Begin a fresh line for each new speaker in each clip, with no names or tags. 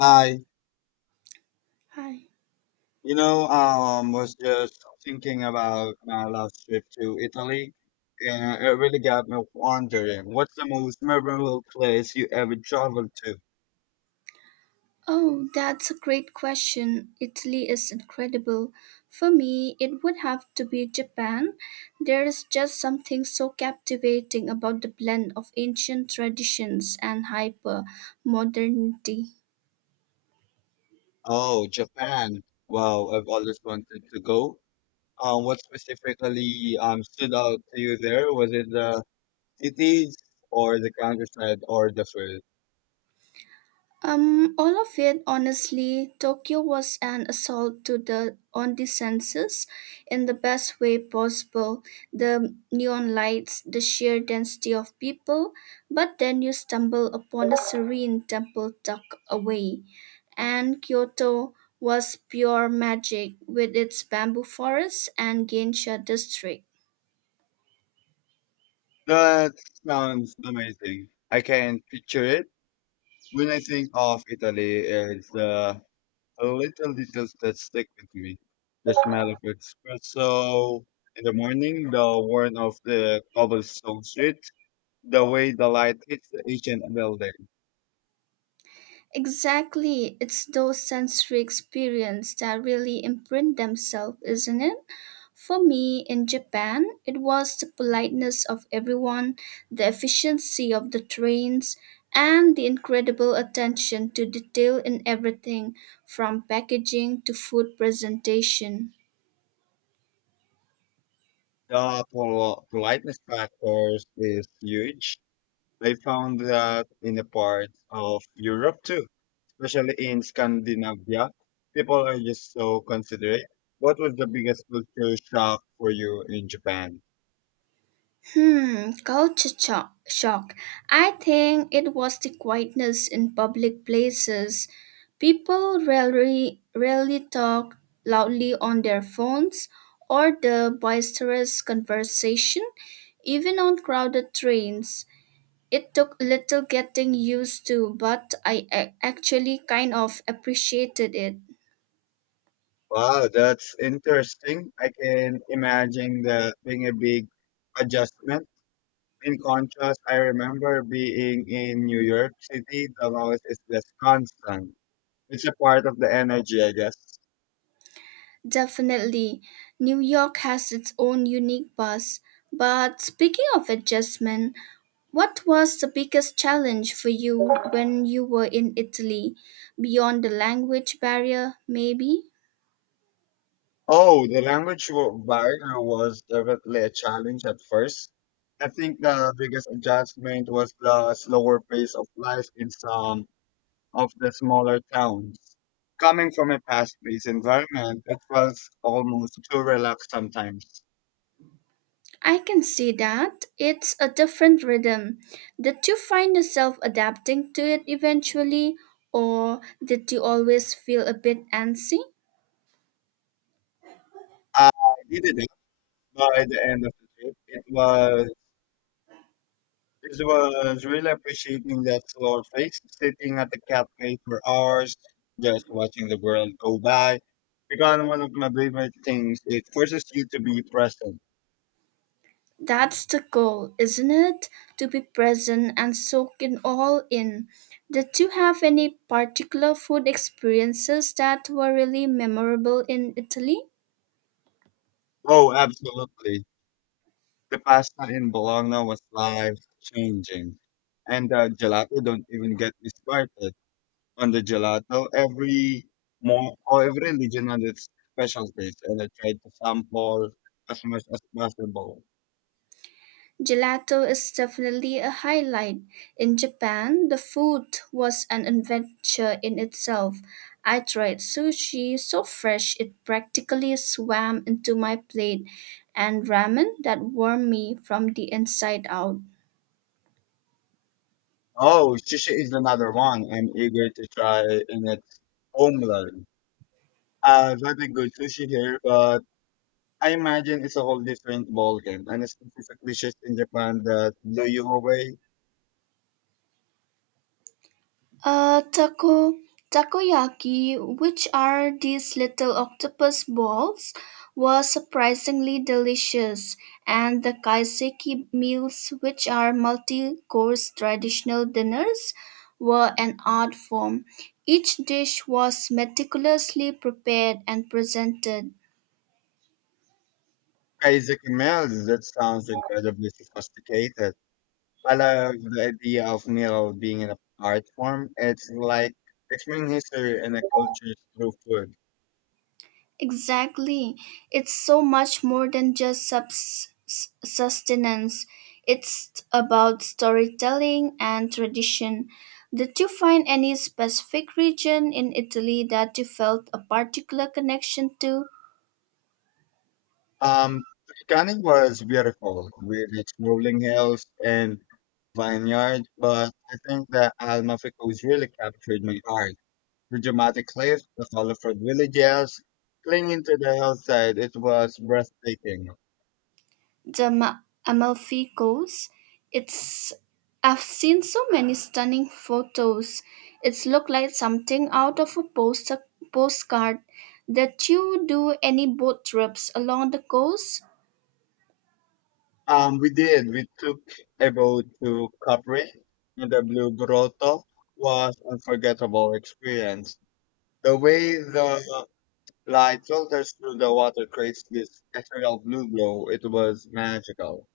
Hi,
Hi.
was just thinking about my last trip to Italy, and it really got me wondering, what's the most memorable place you ever traveled to?
Oh, that's a great question. Italy is incredible. For me, it would have to be Japan. There is just something so captivating about the blend of ancient traditions and hyper modernity.
Oh, Japan. Wow, I've always wanted to go. What specifically stood out to you there? Was it the cities or the countryside or the food?
All of it, honestly. Tokyo was an assault to the on the senses in the best way possible. The neon lights, the sheer density of people, but then you stumble upon a serene temple tucked away. And Kyoto was pure magic with its bamboo forests and geisha district.
That sounds amazing. I can picture it. When I think of Italy, it's the little details that stick with me. The smell of espresso in the morning, the warmth of the cobblestone street, the way the light hits the ancient building.
Exactly, it's those sensory experiences that really imprint themselves, isn't it? For me, in Japan, it was the politeness of everyone, the efficiency of the trains, and the incredible attention to detail in everything from packaging to food presentation.
The politeness factors is huge. I found that in the parts of Europe too, especially in Scandinavia, people are just so considerate. What was the biggest culture shock for you in Japan?
Shock. I think it was the quietness in public places. People rarely talk loudly on their phones or the boisterous conversation, even on crowded trains. It took little getting used to, but I actually kind of appreciated it.
Wow, that's interesting. I can imagine that being a big adjustment. In contrast, I remember being in New York City. The noise is just constant. It's a part of the energy, I guess.
Definitely, New York has its own unique buzz. But speaking of adjustment, what was the biggest challenge for you when you were in Italy? Beyond the language barrier, maybe?
Oh, the language barrier was definitely a challenge at first. I think the biggest adjustment was the slower pace of life in some of the smaller towns. Coming from a fast paced environment, it felt almost too relaxed sometimes.
I can see that. It's a different rhythm. Did you find yourself adapting to it eventually, or did you always feel a bit antsy?
I did it by the end of the trip. It was really appreciating that slower pace, sitting at the cafe for hours, just watching the world go by. Because one of my favorite things, it forces you to be present.
That's the goal, isn't it? To be present and soak it all in. Did you have any particular food experiences that were really memorable in Italy?
Oh, absolutely. The pasta in Bologna was life changing. And the gelato, don't even get me started. On the gelato. Every more or every religion has its special taste, and I try to sample as much as possible.
Gelato is definitely a highlight. In Japan, the food was an adventure in itself. I tried sushi so fresh it practically swam into my plate, and ramen that warmed me from the inside out.
Oh, sushi is another one I'm eager to try in its homeland. I've had a good sushi here, but I imagine it's a whole different ballgame, and it's specifically dishes in Japan that blow you away.
Taco Takoyaki, which are these little octopus balls, was surprisingly delicious, and the kaiseki meals, which are multi-course traditional dinners, were an art form. Each dish was meticulously prepared and presented.
Kaiseki meals, that sounds incredibly sophisticated. I love the idea of meal being an art form. It's like explaining history and the culture through food.
Exactly. It's so much more than just sustenance. It's about storytelling and tradition. Did you find any specific region in Italy that you felt a particular connection to?
Um, Tuscany was beautiful with its rolling hills and vineyard, but I think that Almafico's really captured my heart. The dramatic cliffs, the colorful villages, clinging to the hillside, it was breathtaking.
The Amalfi Coast. It's I've seen so many stunning photos. It's looked like something out of a poster postcard. Did you do any boat trips along the coast?
We did. We took a boat to Capri, and the Blue Grotto was unforgettable experience. The way the light filters through the water creates this ethereal blue glow. It was magical.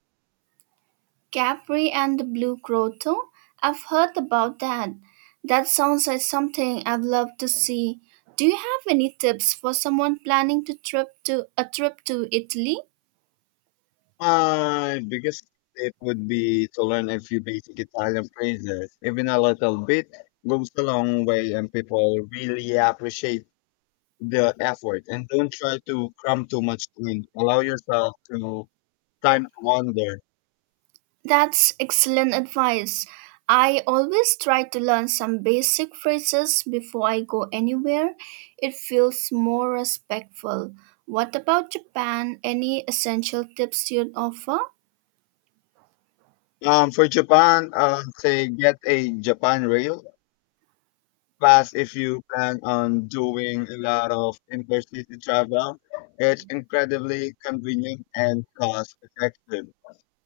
Capri and the Blue Grotto? I've heard about that. That sounds like something I'd love to see. Do you have any tips for someone planning to trip to a trip to Italy?
My biggest tip would be to learn a few basic Italian phrases. Even a little bit goes a long way, and people really appreciate the effort. And don't try to cram too much in. Allow yourself to time to wander.
That's excellent advice. I always try to learn some basic phrases before I go anywhere. It feels more respectful. What about Japan? Any essential tips you'd offer?
For Japan, say get a Japan Rail Pass if you plan on doing a lot of intercity travel. It's incredibly convenient and cost effective.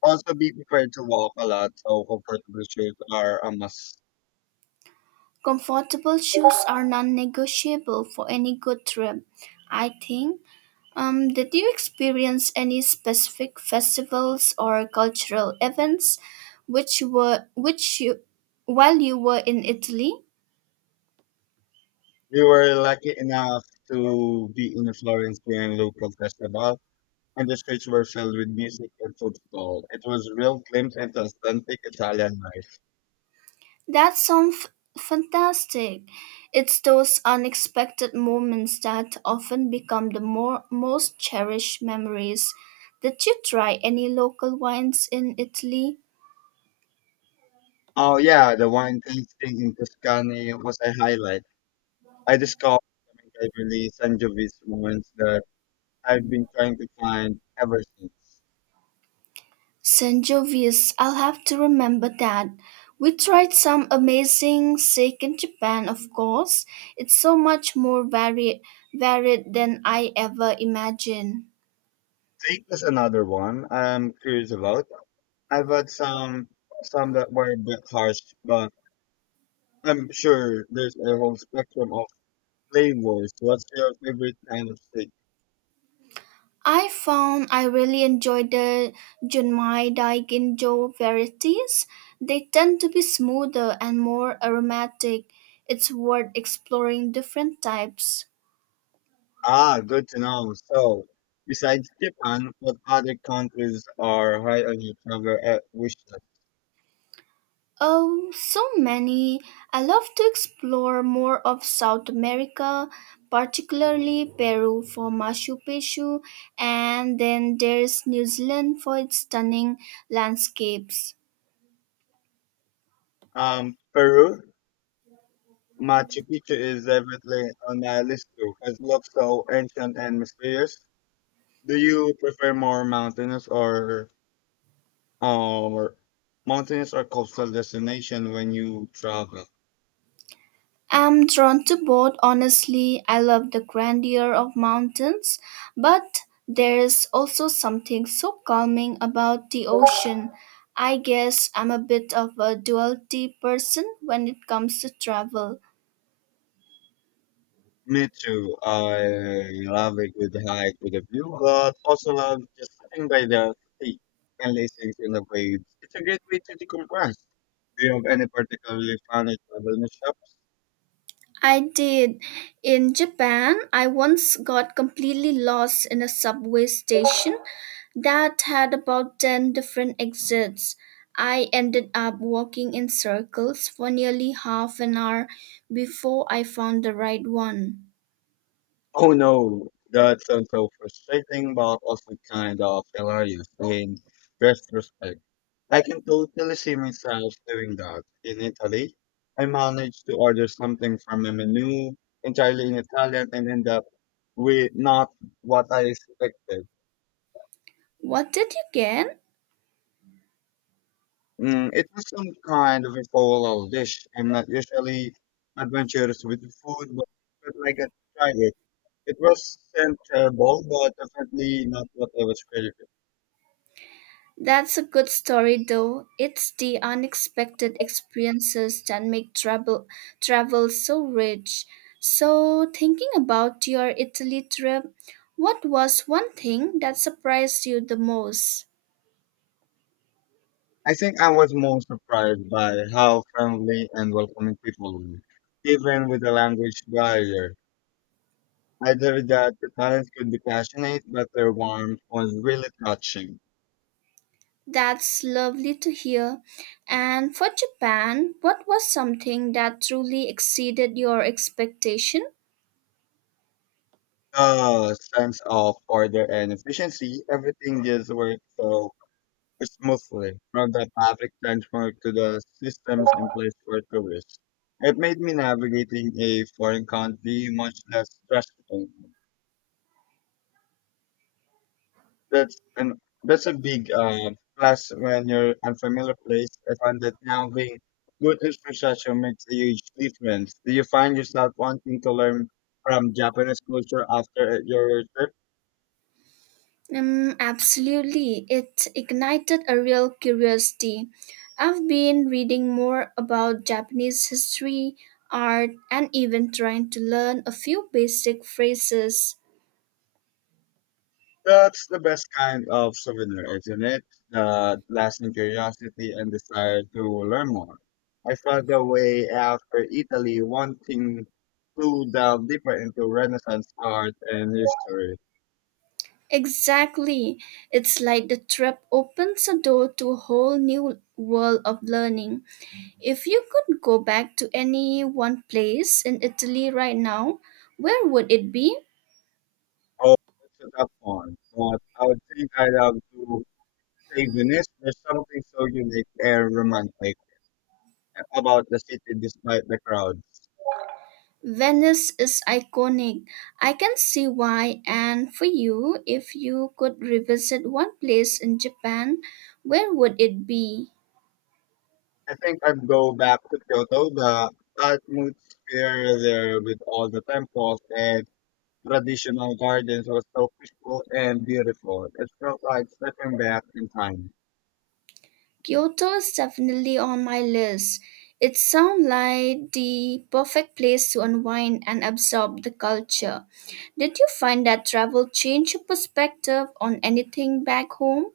Also, be prepared to walk a lot, so comfortable shoes are a must.
Comfortable shoes are non-negotiable for any good trip, I think. Did you experience any specific festivals or cultural events which were which you, while you were in Italy?
We were lucky enough to be in Florence during local festival, and the streets were filled with music and food football. It was a real glimpse into authentic Italian life.
That sounds fantastic. It's those unexpected moments that often become most cherished memories. Did you try any local wines in Italy?
Oh yeah, the wine tasting in Tuscany was a highlight. I discovered Cabernet Sangiovese wines that I've been trying to find ever since.
Sangiovese, I'll have to remember that. We tried some amazing steak in Japan, of course. It's so much more varied than I ever imagined.
Take us another one I'm curious about. I've had some that were a bit harsh, but I'm sure there's a whole spectrum of flavors. What's your favorite kind of steak?
I found I really enjoyed the Junmai Daikinjo varieties. They tend to be smoother and more aromatic. It's worth exploring different types.
Ah, good to know. So, besides Japan, what other countries are high on your travel wish list?
Oh, so many. I love to explore more of South America, particularly Peru for Machu Picchu, and then there's New Zealand for its stunning landscapes.
Peru Machu Picchu is definitely on my list too, 'cause it looks so ancient and mysterious. Do you prefer more mountainous or um, or coastal destination when you travel?
I'm drawn to both, honestly. I love the grandeur of mountains, but there's also something so calming about the ocean. I guess I'm a bit of a duality person when it comes to travel.
Me too. I love a good hike with a view, but also love just sitting by the sea and listening to the waves. It's a great way to decompress. Do you have any particularly funny travel mishaps?
I did. In Japan, I once got completely lost in a subway station that had about 10 different exits. I ended up walking in circles for nearly half an hour before I found the right one.
Oh no, that sounds so frustrating, but also kind of hilarious in retrospect. I can totally see myself doing that. In Italy, I managed to order something from a menu entirely in Italian and end up with not what I expected.
What did you get?
It was some kind of a fall dish. I'm not usually adventurous with food, but I got to try it. It was sent terrible, but definitely not what I was craving.
That's a good story, though. It's the unexpected experiences that make travel so rich. So, thinking about your Italy trip, what was one thing that surprised you the most?
I think I was more surprised by how friendly and welcoming people were, even with the language barrier. I gathered that the parents could be passionate, but their warmth was really touching.
That's lovely to hear. And for Japan, what was something that truly exceeded your expectation?
The sense of order and efficiency, everything just worked so smoothly, from the public transport to the systems in place for tourists. It made me navigating a foreign country much less stressful. That's a big plus when you're unfamiliar place. I find that now being good infrastructure makes a huge difference. Do you find yourself wanting to learn from Japanese culture after your trip?
Absolutely. It ignited a real curiosity. I've been reading more about Japanese history, art, and even trying to learn a few basic phrases.
That's the best kind of souvenir, isn't it? The lasting curiosity and desire to learn more. I felt the way after Italy, wanting to delve deeper into Renaissance art and history.
Exactly. It's like the trip opens a door to a whole new world of learning. If you could go back to any one place in Italy right now, where would it be?
Oh, that's a tough one. But I would think I'd have to say Venice. There's something so unique and romantic about the city despite the crowds.
Venice is iconic. I can see why. And for you, if you could revisit one place in Japan, where would it be?
I think I'd go back to Kyoto, the atmosphere there with all the temples and traditional gardens was so peaceful and beautiful. It felt like stepping back in time.
Kyoto is definitely on my list. It sounds like the perfect place to unwind and absorb the culture. Did you find that travel changed your perspective on anything back home?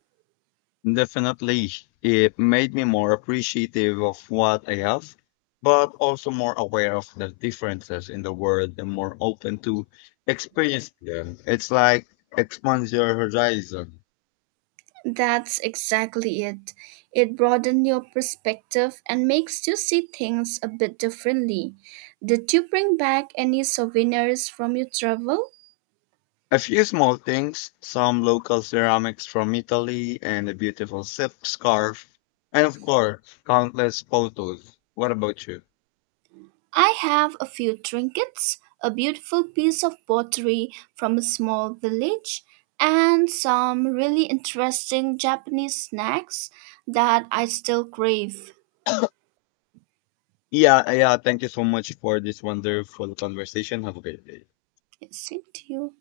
Definitely, it made me more appreciative of what I have, but also more aware of the differences in the world and more open to experience them. It's like expands your horizon.
That's exactly it. It broadens your perspective and makes you see things a bit differently. Did you bring back any souvenirs from your travel?
A few small things, some local ceramics from Italy and a beautiful silk scarf, and of course, countless photos. What about you?
I have a few trinkets, a beautiful piece of pottery from a small village, and some really interesting Japanese snacks that I still crave.
Yeah, yeah, thank you so much for this wonderful conversation. Have a great day.
Same to you.